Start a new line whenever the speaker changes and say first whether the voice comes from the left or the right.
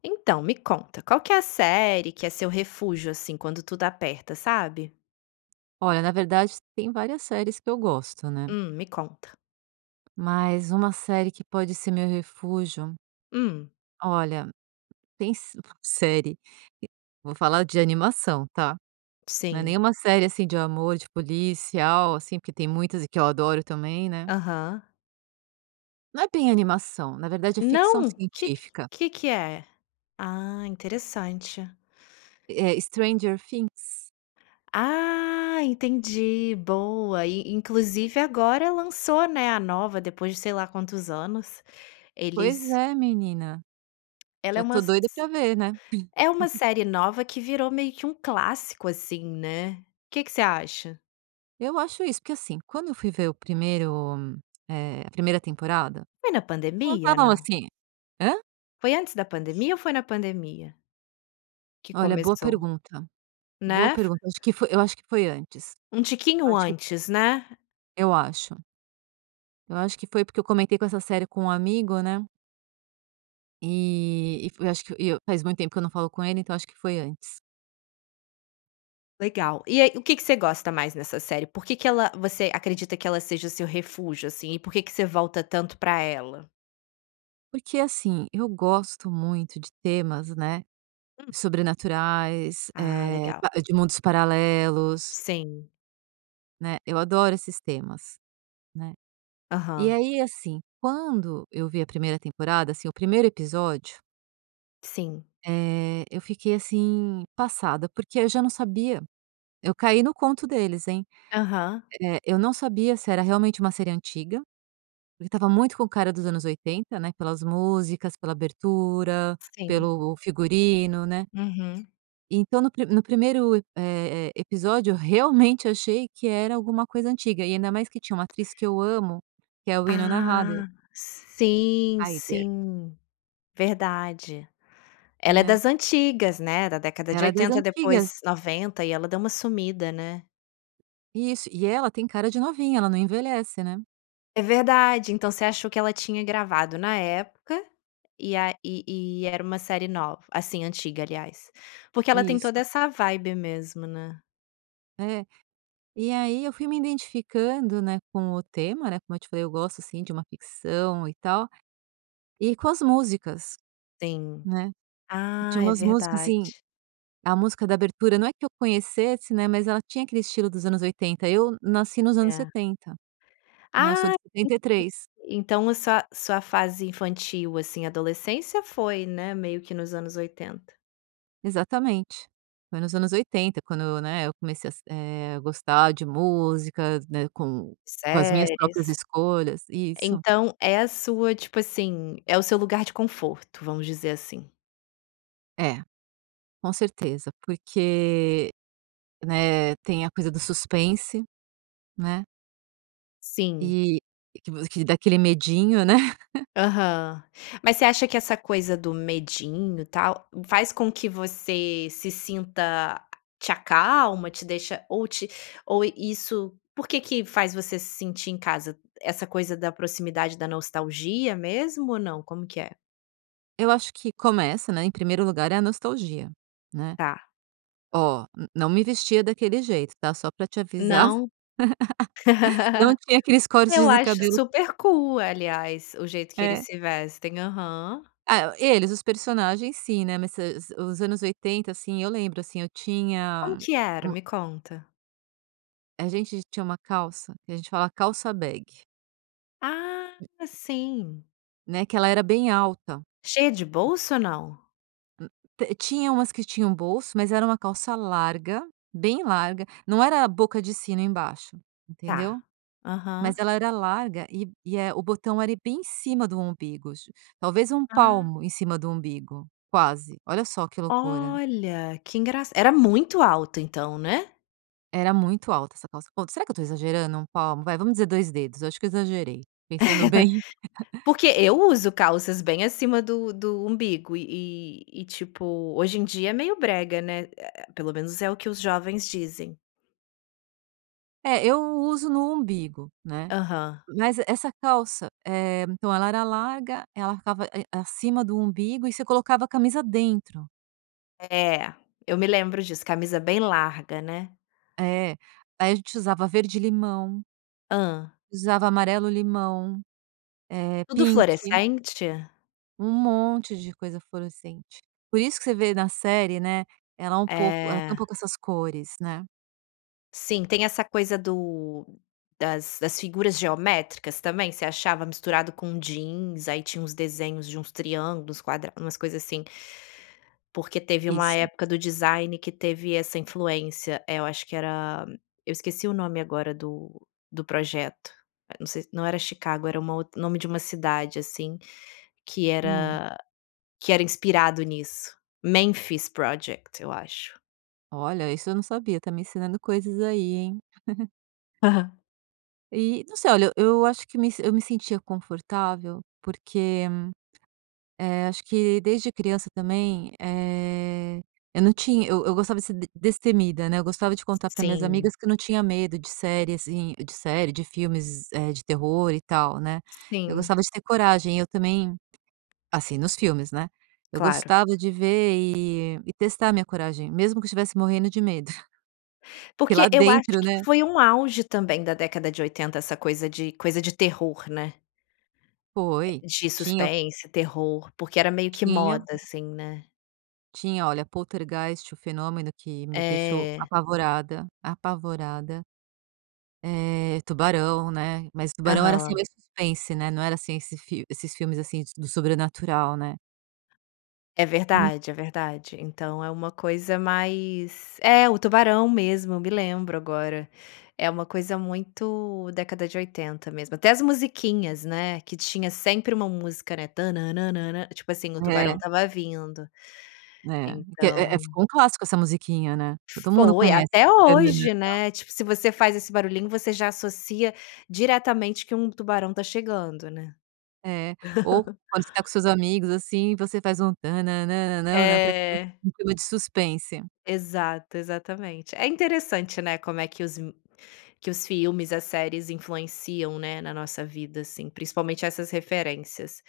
left: Então me conta, qual que é a série que é seu refúgio, assim, quando tudo aperta, sabe?
right: Olha, na verdade tem várias séries que eu gosto, né?
left: Hum, me conta.
right: Mas uma série que pode ser meu refúgio
left: Hum.
right: Olha, tem s bu série e vou falar de animação, tá? Não é
left: Sim.
right: nenhuma série assim de amor, de policial, assim porque tem muitas e que eu adoro também, né?
left: Aham.
right: Não é bem animação, na verdade é ficção
left: Não? Que que
right: científica.
left: que que é? Ah, interessante.
right: É Stranger Things.
left: Ah, entendi. Boa. E e inclusive agora lançou, né, a nova depois de sei lá quantos anos.
right: Pois
left: Eles
right: é, menina.
left: Ela
right: Já
left: é uma
right: tô
left: s
right: doida
left: s
right: pra ver, né?
left: é uma série nova que virou meio que um clássico, assim, né? Que que você acha?
right: Eu acho isso, porque, assim, quando eu fui ver o primeiro, eh, a primeira temporada,
left: É na pandemia,
right: contavam
left: não?
right: assim Hã?
left: Foi antes da pandemia ou foi na pandemia? Que
right: Olha, boa
left: começou.
right: pergunta. Boa
left: Né? Fo
right: pergunta acho que foi eu acho que foi antes.
left: Um
right: Eu
left: tiquinho
right: acho que p
left: antes, né?
right: Eu acho. Eu acho que foi, porque eu comentei com essa série com um amigo, né. E, e fo eu acho que e eu faz muito tempo que eu não falo com ele, então acho que foi antes.
left: Legal. E aí o que que você gosta mais nessa série? Por que que ela você acredita que ela seja o seu refúgio, assim? E por que que você volta tanto pra ela?
right: Porque assim, eu gosto muito de temas, né,
left: Hum.
right: sobrenaturais,
left: Ah,
right: eh,
left: legal.
right: pa de mundos paralelos.
left: Sim.
right: Né, eu adoro esses temas, né. E
left: Aham.
right: aí assim, quando eu vi a 1ª temporada, assim, o 1º episódio
left: Sim.
right: eh, eu fiquei assim, passada, porque aí eu já não sabia eu caí no conto deles, hein.
left: Aham.
right: Eh, eu não sabia se era realmente uma série antiga, porque estava muito com o cara dos anos 80, né, pelas músicas, pela abertura,
left: Sim.
right: pelo figurino, né.
left: Uhum.
right: Então no pri no 1º e eh eh, episódio, eu realmente achei que era alguma coisa antiga, e ainda mais que tinha uma atriz que eu amo, que é Winona Ryder.
left: Ah. Sim,
right: Ryder.
left: sim. Verdade. Ela é
right: Né.
left: das antigas, né, da década de
right: Ela é das
left: 80,
right: antigas.
left: depois 90, e ela deu uma sumida, né.
right: Isso, e ela tem cara de novinha, ela não envelhece, né.
left: É verdade. Então você achou que ela tinha gravado na época, e a e e era uma série nov assim, antiga, aliás? Porque ela tem
right: Nisso.
left: toda essa vibe mesmo, né.
right: É. E aí, eu fui me identificando, né, com o tema, né. Como eu te falei, eu gosto, assim, de uma ficção e tal, e com as músicas,
left: Tem.
right: né. Tinha
left: Ah, é
right: umas músicas assim,
left: verdade.
right: a música da abertura, não é que eu conhecesse, né, mas ela tinha aquele estilo dos anos 80. Eu nasci nos anos
left: É.
right: 70, né. Eu sou
left: Ah,,
right: de
left: [unintelligible]
right: 73.
left: então a sua sua fase infantil, assim, adolescência, foi, né, meio que nos anos 80.
right: Exatamente. Foi nos anos 80 quando, né, eu comecei a se eh, a gostar de músicas, né, com com as minhas
left: Séries.
right: próprias escolhas. Isso.
left: Então é a sua tipo assim, é o seu lugar de conforto, vamos dizer assim.
right: É, com certeza. Porque, né, tem a coisa do suspense, né?
left: Sim.
right: E que vo que dá aquele medinho, né?
left: Aham. Mas você acha que essa coisa do medinho, tal, faz com que você se sinta a te acalma, te deixa ou te ou isso por que que faz você se sentir em casa essa coisa da proximidade da nostalgia mesmo ou não, como que é?
right: Eu acho que começa, né, em primeiro lugar é a nostalgia, né,
left: Tá.
right: oh, n não me vestia daquele jeito, tá? Só pra te avisar.
left: Não.
right: Não tinha aqueles cortes
left: Eu
right: de
left: acho
right: cabelo
left: super cool aliás, o jeito que eles
right: É.
left: se vestem. Aham.
right: É. Eles, os personagens sim, né, mas se se os anos 80, assim, eu lembro, assim, eu
left: Como
right: tinha
left: que era?
right: um
left: Me conta.
right: a gente tinha uma calça que a gente fala: "Calça Bag".
left: Ah, sim.
right: Né, que ela era bem alta.
left: Cheia de bolso ou não?
right: Hum. T tinha umas que tinham bolso, mas era uma calça larga, bem larga, não era a boca de sino embaixo,
left: Tá.
right: entendeu, mas
left: Aham.
right: ela era larga e e, eh, o botão era bem em cima do umbigo tip Talvez um
left: Ah.
right: palmo em cima do umbigo, quase, olha só que loucura.
left: Olha, que engraç Era muito alto então, né?
right: Era muito alta essa calça. Ou será que eu estou exagerando? Um palmo vai, vamos dizer 2 dedos, eu acho que eu exagerei. Pensando bem
left: Porque eu uso calças bem acima do do umbigo e e e, tipo, hoje em dia é meio brega, né, eh eh, pelo menos é o que os jovens dizem.
right: É, eu uso no umbigo, né.
left: Aham.
right: Mas, essa calça, eh, então ela era larga, ela ficava e acima do umbigo, e você colocava a camisa dentro.
left: É. Eu me lembro disso, camisa bem larga, né.
right: É. Aí a gente usava verde-limão
left: Hã?
right: usava amarelo-limão, eh,
left: Tudo
right: pink.
left: fluorescente?
right: Um monte de coisa fluorescente. Por isso que você vê na série, né, ela é um pouco ela tem um
left: É.
right: pouco essas cores, né.
left: Sim, tem essa coisa do das das figuras geométricas também? Você achava misturado com jeans, aí tinha uns desenhos de uns triângulos, quadra umas coisa, assim. Porque teve uma
right: Isso.
left: época do design que teve essa influência eh, eu acho que era eu esqueci o nome agora do do projeto. Eh, não sei se não era Chicago, era uma outr nome de uma cidade, assim, que
right: Hum.
left: era que era inspirado nisso. Memphis Project, eu acho.
right: Olha, isso eu não sabia, tá me ensinando coisas aí, hein.
left: Aham.
right: E, não sei, olha, eu eu acho que me se eu me sentia confortável, porque, eh, acho que desde criança também, eh, eu não tinha eu eu gostava de ser d destemida, né, eu gostava de contar para as minhas
left: Sim.
right: amigas que eu não tinha medo de série, assim de série, de filmes, eh, de terror, e tal, né. Eu
left: Sim.
right: gostava de ter coragem, e eu também assim, nos filmes, né, eu
left: Claro.
right: gostava de ver e e testar a minha coragem, mesmo que eu estivesse morrendo de medo. Porque
left: Porque
right: lá
left: eu acho
right: dentro,
left: que
right: né
left: foi um auge também da década de 80, essa coisa de coisa de terror, né?
right: Foi.
left: De
right: Tinha o
left: suspense, terror, porque era meio que
right: Tinha
left: moda, assim, né?
right: Tinha, olha, Poltergeist: O Fenômeno, que me deixou
left: É.
right: apavorada, apavorada. Eh, Tubarão, né, mas Tubarão era, assim,
left: Aham.
right: meio suspense, né, não era assim esse fil esses filmes, assim, d do sobrenatural, né.
left: É
right: En
left: verdade, é verdade. Então é uma coisa mais é, o Tubarão mesmo, eu me lembro agora. É uma coisa muito década de 80 mesmo. Até as musiquinhas, né, que tinha sempre uma música, né, "tana nan nan", tipo assim, o tubarão
right: É.
left: estava vindo.
right: Né que é é,
left: Então
right: ficou um clássico essa musiquinha, né. Todo mundo
left: Foi,
right: conhece
left: até
right: "tan nan nan
left: hoje,
right: nan".
left: né, tipo, se você faz esse barulhinho, você já associa diretamente que um tubarão tá chegando, né.
right: É. Ou quando você tá com seus amigos, assim, você faz um "tan nan nan nan", pra ficar
left: É.
right: em clima de suspense.
left: Exato, exatamente. É interessante, né, como é que os me que os filmes, as séries influenciam, né, na nossa vida, assim, principalmente essas referências.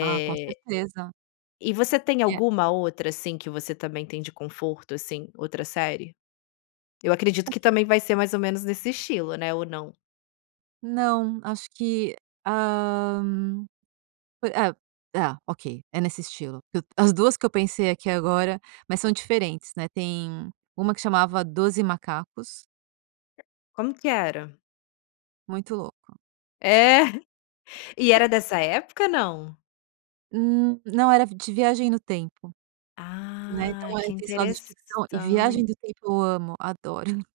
right: Ah, com certeza.
left: E você tem
right: E é
left: alguma outra, assim, que você também tem de conforto, assim, outra série? Eu acredito que também vai ser mais ou menos nesse estilo, né, ou não?
right: Não, acho que, hã, po é é ok, é nesse estilo. Que as 2 que eu pensei aqui agora, mas são diferentes, né, tem uma que chamava "12 Macacos".
left: Como que era?
right: Muito louco.
left: É. E era dessa época, não?
right: Hum, não, era de viagem no tempo. Né,
left: Ah,
right: então, eh,
left: que
right: tem esse lado de ficção e
left: interessan
right: viagem do tempo eu amo. Adoro.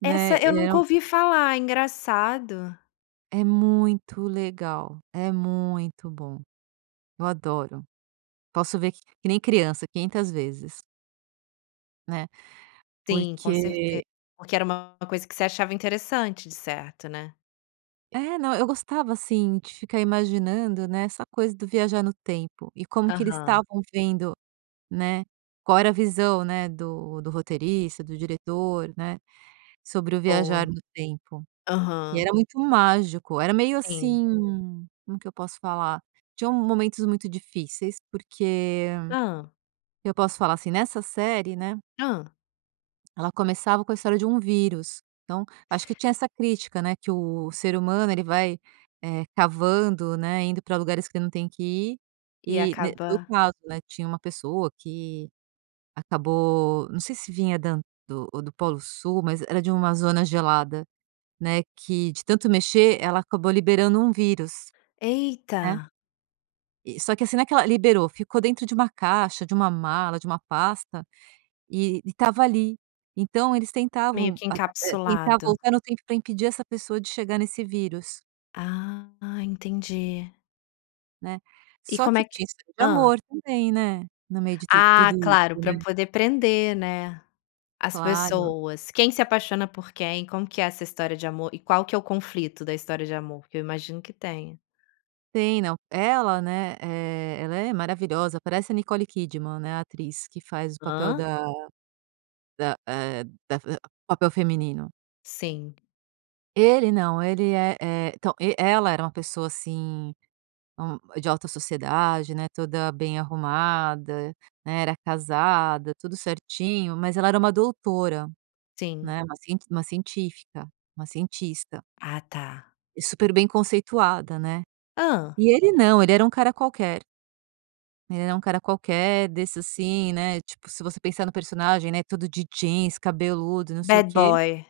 right: Né?
left: Essa eu
right: Eh
left: nunca ouvi falar. Engraçado.
right: É muito legal. É muito bom. Eu adoro. Posso ver que que nem criança 500 vezes. Né?
left: Sim, com certe
right: Porque
left: porque era uma coisa que você achava interessante, de certo, né?
right: É, não, eu gostava assim de ficar imaginando, né, essa coisa do viajar no tempo e como que eles
left: Aham.
right: estavam vendo, né, qual era a visão, né, do do roteirista, do diretor, né, sobre o viajar
left: Boa.
right: no tempo. E
left: Aham.
right: era muito mágico. Era meio
left: Sim.
right: assim, como que eu posso falar? Tinham momentos muito difíceis porque,
left: Hã.
right: eu posso falar, assim, nessa série, né
left: Hã.
right: ela começava com a história de um vírus, então, acho que tinha essa crítica, né, que o ser humano ele vai, eh, cavando, né, indo pra lugares que não tem que ir.
left: E
right: Eh, ne no
left: acaba
right: caso, né, tinha uma pessoa que, acabou, não sei se vinha da an ou do Polo Sul mas era de uma zona gelada, né, que de tanto mexer, ela acabou liberando um vírus. Né?
left: Eita.
right: eh, só que assim naquela liberou ficou dentro de uma caixa, de uma mala, de uma pasta e e estava ali. Então eles
left: Meio
right: tentavam
left: que
right: [unintelligible] tentar
left: encapsulado.
right: voltar no tempo pra impedir essa pessoa de chegar nesse vírus.
left: Ah, entendi.
right: Né.
left: E
right: Só
left: como
right: que
left: é que
right: tinha história de
left: hã.
right: amor também, né? No meio de tu tudo
left: Ah, claro,
right: isso,
left: pra
right: né?
left: poder prender, né? As
right: Claro.
left: pessoas. Quem se apaixona por quem? Como que é essa história de amor? E qual que é o conflito da história de amor? Que eu imagino que tenha.
right: Tem, não, ela né, eh, ela é maravilhosa, parece a Nicole Kidman, né, a atriz que faz o papel
left: Hã?
right: da da, eh, da f eh, papel feminino.
left: Sim.
right: Ele, não. Ele é é então, e ela era uma pessoa, assim, hum, de alta sociedade, né, toda bem arrumada, né, era casada, tudo certinho. Mas ela era uma doutora,
left: Sim.
right: né, uma cient uma científica uma cientista.
left: Ah, tá.
right: E super bem conceituada, né.
left: Hã.
right: E ele não, ele era um cara qualquer. Ele era um cara qualquer, desse, assim, né, tipo, se você pensar no personagem, né, todo de jeans, cabeludo e não sei o
left: Bad
right: quê.
left: boy.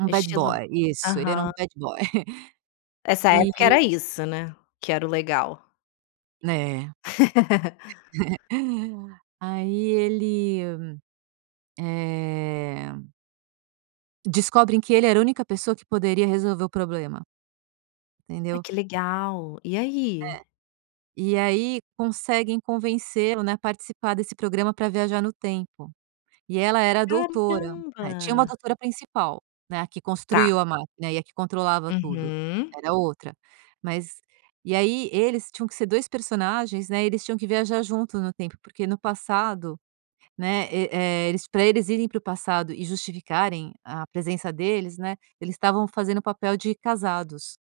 right: Um bad
left: Estilo
right: boy, isso, ele era um
left: aham.
right: bad boy.
left: Essa
right: E
left: época era isso, né, que era o legal.
right: Né. Aí, ele, eh Descobrem que ele era a única pessoa que poderia resolver o problema.
left: Ai,
right: Entendeu?
left: que legal! E
right: É.
left: aí?
right: E, aí, conseguem convencê-lo, né, a participar desse programa pra viajar no tempo. E ela era a doutora. Né, tinha uma
left: Caramba!
right: doutora principal, né, a que
left: Tá.
right: construiu a máquina e a que controlava tudo,
left: Uhum.
right: era outra. Mas e aí eles tinham que ser dois personagens, né, eles tinham que viajar junto no tempo. Porque no passado, né, e, eh, eles pra eles irem para o passado e justificarem a presença deles, né, eles estavam fazendo o papel de casados,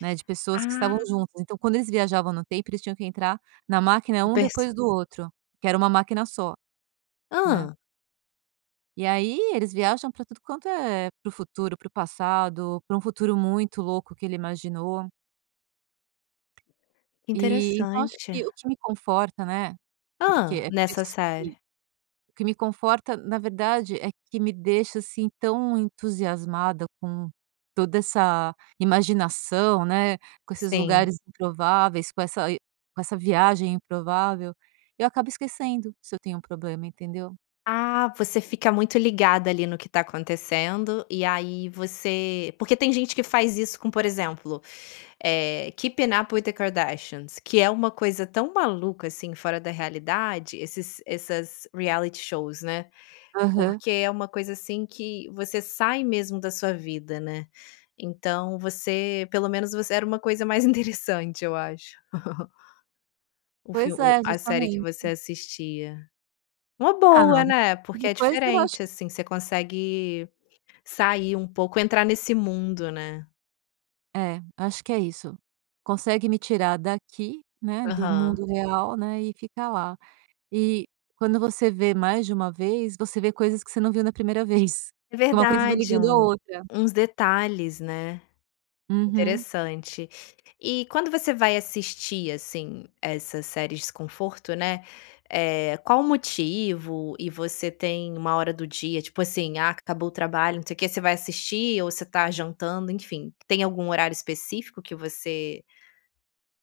right: né, de pessoas que estavam
left: Ah.
right: juntas. Então quando eles viajavam no tempo, eles tinham que entrar na máquina
left: O
right: um
left: perso
right: depois do outro, que era uma máquina só, né.
left: Hã.
right: E aí, eles viajam pra tudo quanto é pro futuro, pro passado, para um futuro muito louco que ele imaginou.
left: Que
right: Eh, então acho
left: interessante.
right: que o que me conforta, né? Porque
left: Hã.
right: é por
left: Nessa
right: isso que
left: série.
right: o que me conforta, na verdade, é que me deixa, assim, tão entusiasmada com toda essa imaginação, né, com esses
left: Sim.
right: lugares improváveis, com essa e com essa viagem improvável. Eu acabo esquecendo se eu tenho problema, entendeu?
left: Ah, você fica muito ligada, ali, no que está acontecendo e aí você Porque tem gente que faz isso com, por exemplo, eh, Keep Up with the Kardashians, que é uma coisa tão maluca, assim, fora da realidade esses essas reality shows, né.
right: Aham.
left: Porque é uma coisa, assim, que você sai mesmo da sua vida, né. Então, você pelo menos você era uma coisa mais interessante eu acho. Um fil
right: Pois
left: o
right: é,
left: a série que
right: justamente.
left: você assistia. Uma
right: Ah,
left: boa,
right: nada
left: né,
right: e
left: porque é
right: depois eu acho
left: diferente,
right: que
left: assim, você consegue sair um pouco entrar nesse mundo, né?
right: É, acho que é isso. Consegue me tirar daqui, né, do
left: Aham.
right: mundo real, né, e ficar lá. E, quando você vê mais de 1 vez, você vê coisas que você não viu na 1ª vez.
left: É
right: Que uma coisa vai
left: verdade!
right: ligando a
left: Um
right: outra.
left: uns detalhes, né?
right: Uhum
left: Interessante. E quando você vai assistir, assim, essas séries conforto, né, eh, qual o motivo e você tem uma hora do dia, tipo assim: "Ah, acabou o trabalho, não sei o que", você vai assistir ou você está jantando, enfim. Tem algum horário específico que você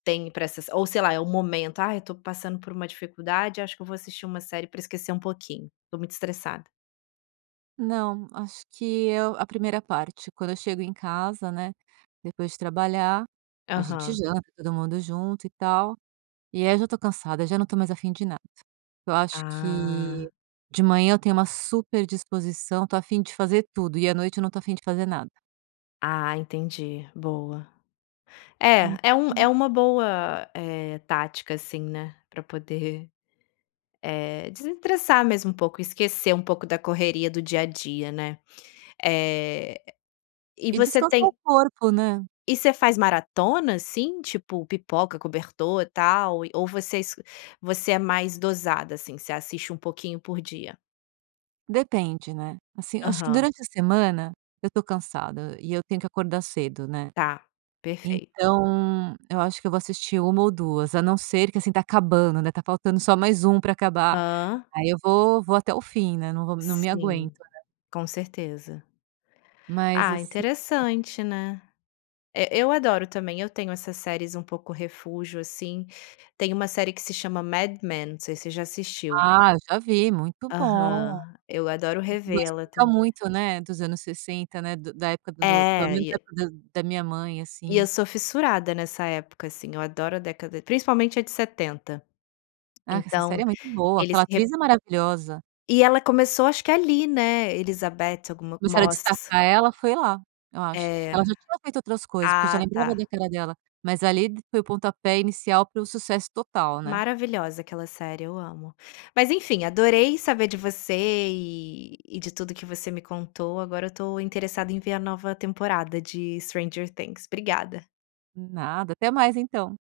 left: tem pra essas ou sei lá, é o momento? "Ah, eu tô passando por uma dificuldade, acho que eu vou assistir uma série pra esquecer um pouquinho, tô muito estressada".
right: Não, acho que eu A 1ª parte, quando eu chego em casa, né, depois de trabalhar, a gente
left: Aham.
right: janta todo mundo junto, e tal. E aí, eu já tô cansada, já não estou mais afim de nada. Eu acho que,
left: Ah.
right: de manhã eu tenho uma super disposição, estou a fim de fazer tudo. E à noite eu não estou a fim de fazer nada.
left: Ah, entendi, boa. É, é um é
right: [unintelligible]
left: uma boa, eh, tática, assim, né, pra poder, eh, desestressar mesmo um pouco, esquecer um pouco da correria do dia a dia, né. Eh, e
right: E
left: você
right: descansar o
left: tem
right: corpo, né.
left: E você faz maratonas, assim, tipo pipoca, cobertor e tal. E, ou você es você é mais dosada, assim, você assiste um pouquinho por dia?
right: Depende, né. Assim, eu acho que
left: Aham.
right: durante a semana eu tô cansada e eu tenho que acordar cedo, né?
left: Tá, perfeito.
right: Então, eu acho que eu vou assistir 1 ou 2, a não ser que, assim, tá acabando, né, tá faltando só mais 1 pra acabar.
left: Hã.
right: Aí, eu vou vou até o fim, né. Não vou m não me aguento,
left: Sim.
right: né?
left: Com certeza.
right: Mas,
left: Ah,
right: assi
left: interessante, né? E eu adoro também, eu tenho essas séries um pouco refúgio, assim. Tem 1 série que se chama Mad Men, não sei se você já assistiu.
right: Ah! Eu já vi, muito bom.
left: Aham. Eu adoro
right: Não,
left: revê-la
right: explica
left: também.
right: muito, né, dos anos 60, né, do da época do do pelo
left: É,
right: menos
left: e
right: da
left: a
right: da minha mãe,
left: E eu
right: assim.
left: sou fissurada nessa época, assim, eu adoro a década principalmente a de 70.
right: Ah, que essa
left: Então,
right: série é muito boa.
left: eles
right: Aquela
left: re
right: atriz é maravilhosa.
left: E ela começou acho que ali, né? Elisabeth alguma
right: Começaram a
left: Moss.
right: destacar ela foi lá, eu acho.
left: É.
right: Ela já tinha feito outras coisas, porque eu já
left: Ah,
right: lembrava
left: tá.
right: da cara dela, mas ali d foi o pontapé inicial para o sucesso total, né?
left: Maravilhosa aquela série, eu amo. Mas, enfim, adorei saber de você e e de tudo o que você me contou, agora eu tô interessada em ver a nova temporada de Stranger Things. Obrigada.
right: Nada. Até mais, então.